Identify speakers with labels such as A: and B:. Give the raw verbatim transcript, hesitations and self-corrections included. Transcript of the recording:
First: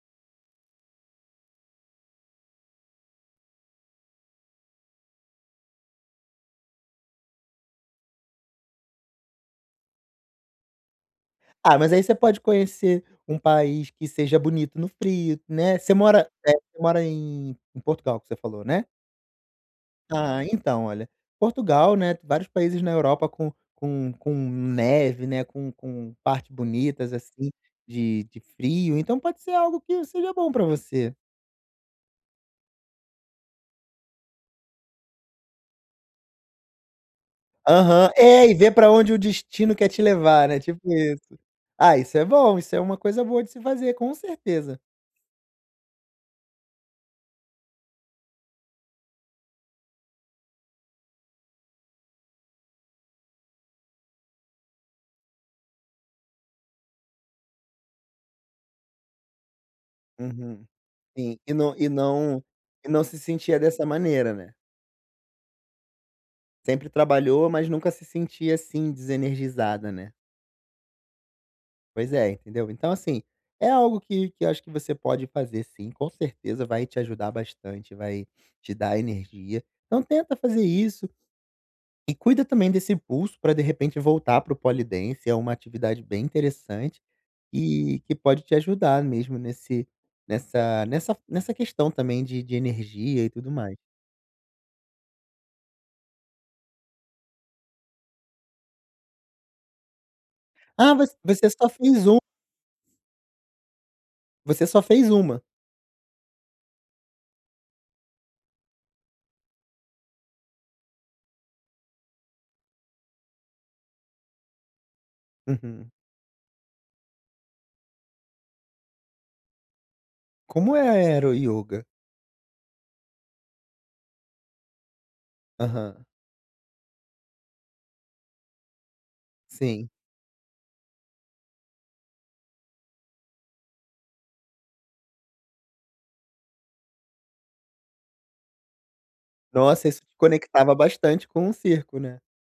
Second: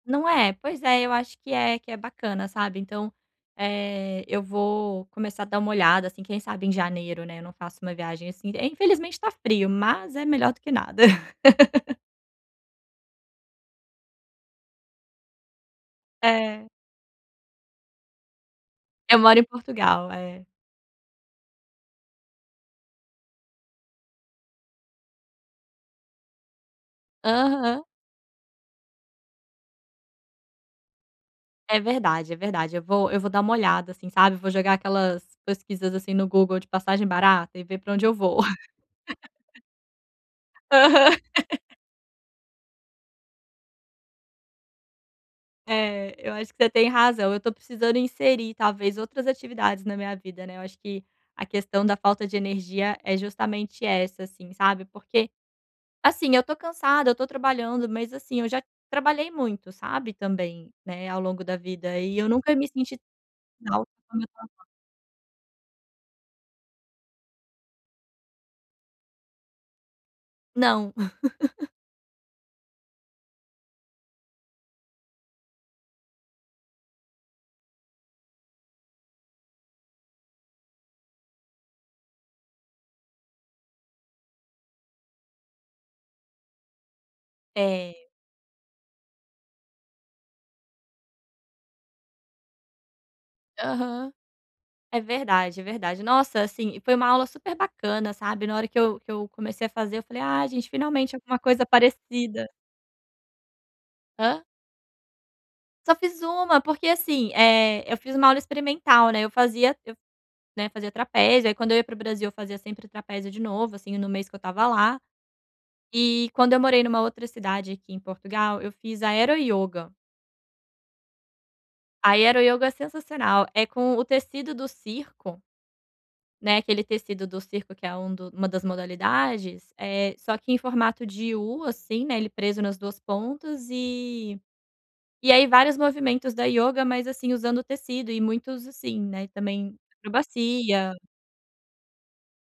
A: Não é. Pois é, eu acho que é que é bacana, sabe. Então, eh, eu vou começar a dar uma olhada, assim, quem sabe em janeiro, né, eu não faço uma viagem assim. Eh, infelizmente tá frio, mas é melhor do que nada.
B: Ah, mas aí você pode conhecer um país que seja bonito no frio, né, você mora eh,
A: É.
B: você mora em em Portugal que você falou, né?
A: Eu moro em Portugal, é.
B: Ah, então, olha: Portugal, né, vários países na Europa com com com neve, né, com com partes bonitas assim
A: Aham.
B: de de frio, então pode ser algo que seja bom pra você.
A: É verdade, é verdade. Eu vou eu vou dar uma olhada, assim, sabe, vou jogar aquelas pesquisas, assim, no Google de passagem barata e ver pra onde
B: Aham.
A: eu vou.
B: É, e vê pra onde o destino quer te levar, né, tipo
A: Aham.
B: isso. Ah, isso é bom, isso é uma coisa boa de se fazer, com certeza.
A: É, eu acho que você tem razão. Eu tô precisando inserir, talvez, outras atividades na minha vida, né. Eu acho que a questão da falta de energia é justamente essa, assim, sabe, porque, assim, eu tô cansada, eu tô trabalhando, mas, assim, eu já trabalhei muito, sabe,
B: Uhum,
A: também, né, ao
B: sim,
A: longo
B: e
A: da
B: não e
A: vida, e eu
B: não
A: nunca me
B: e
A: senti
B: não se sentia dessa
A: mal como
B: maneira,
A: estou
B: né.
A: agora.
B: Sempre trabalhou, mas nunca se sentia assim desenergizada, né.
A: Não.
B: Pois é, entendeu. Então, assim, é algo que que eu acho que você pode fazer sim, com certeza vai te ajudar bastante, vai te dar energia. Então, tenta fazer isso e cuida também desse impulso para, de repente, voltar para o Polidance. É uma atividade bem interessante e
A: É.
B: que pode te ajudar mesmo nesse nessa nessa nessa questão também de de energia e tudo mais.
A: Aham, é verdade, é verdade. Nossa, assim, e foi uma aula super bacana, sabe, na hora que eu que eu comecei a fazer, eu falei: "Ah, gente
B: Ah,
A: finalmente
B: você
A: alguma
B: você
A: coisa
B: só fez um.
A: parecida". Hã?
B: Você só fez uma?
A: Só fiz uma, porque, assim, eh, eu fiz uma aula experimental, né. Eu fazia eu, né, fazia trapézio, aí, quando eu ia para o Brasil, eu fazia sempre trapézio de novo, assim, no mês que eu estava lá.
B: Uhum.
A: E, quando eu morei numa outra cidade aqui em Portugal, eu fiz aero-yoga.
B: Como é aero-yoga?
A: Aero-yoga é sensacional, é com o tecido do circo
B: Aham.
A: né, aquele tecido do circo que é um do uma das modalidades,
B: Sim.
A: eh, só que em formato de U, assim, né, ele preso nas duas pontas e e aí, vários movimentos da yoga, mas, assim, usando o tecido, e muitos assim, né, e também
B: Nossa, isso te conectava
A: acrobacia.
B: bastante com o circo, né.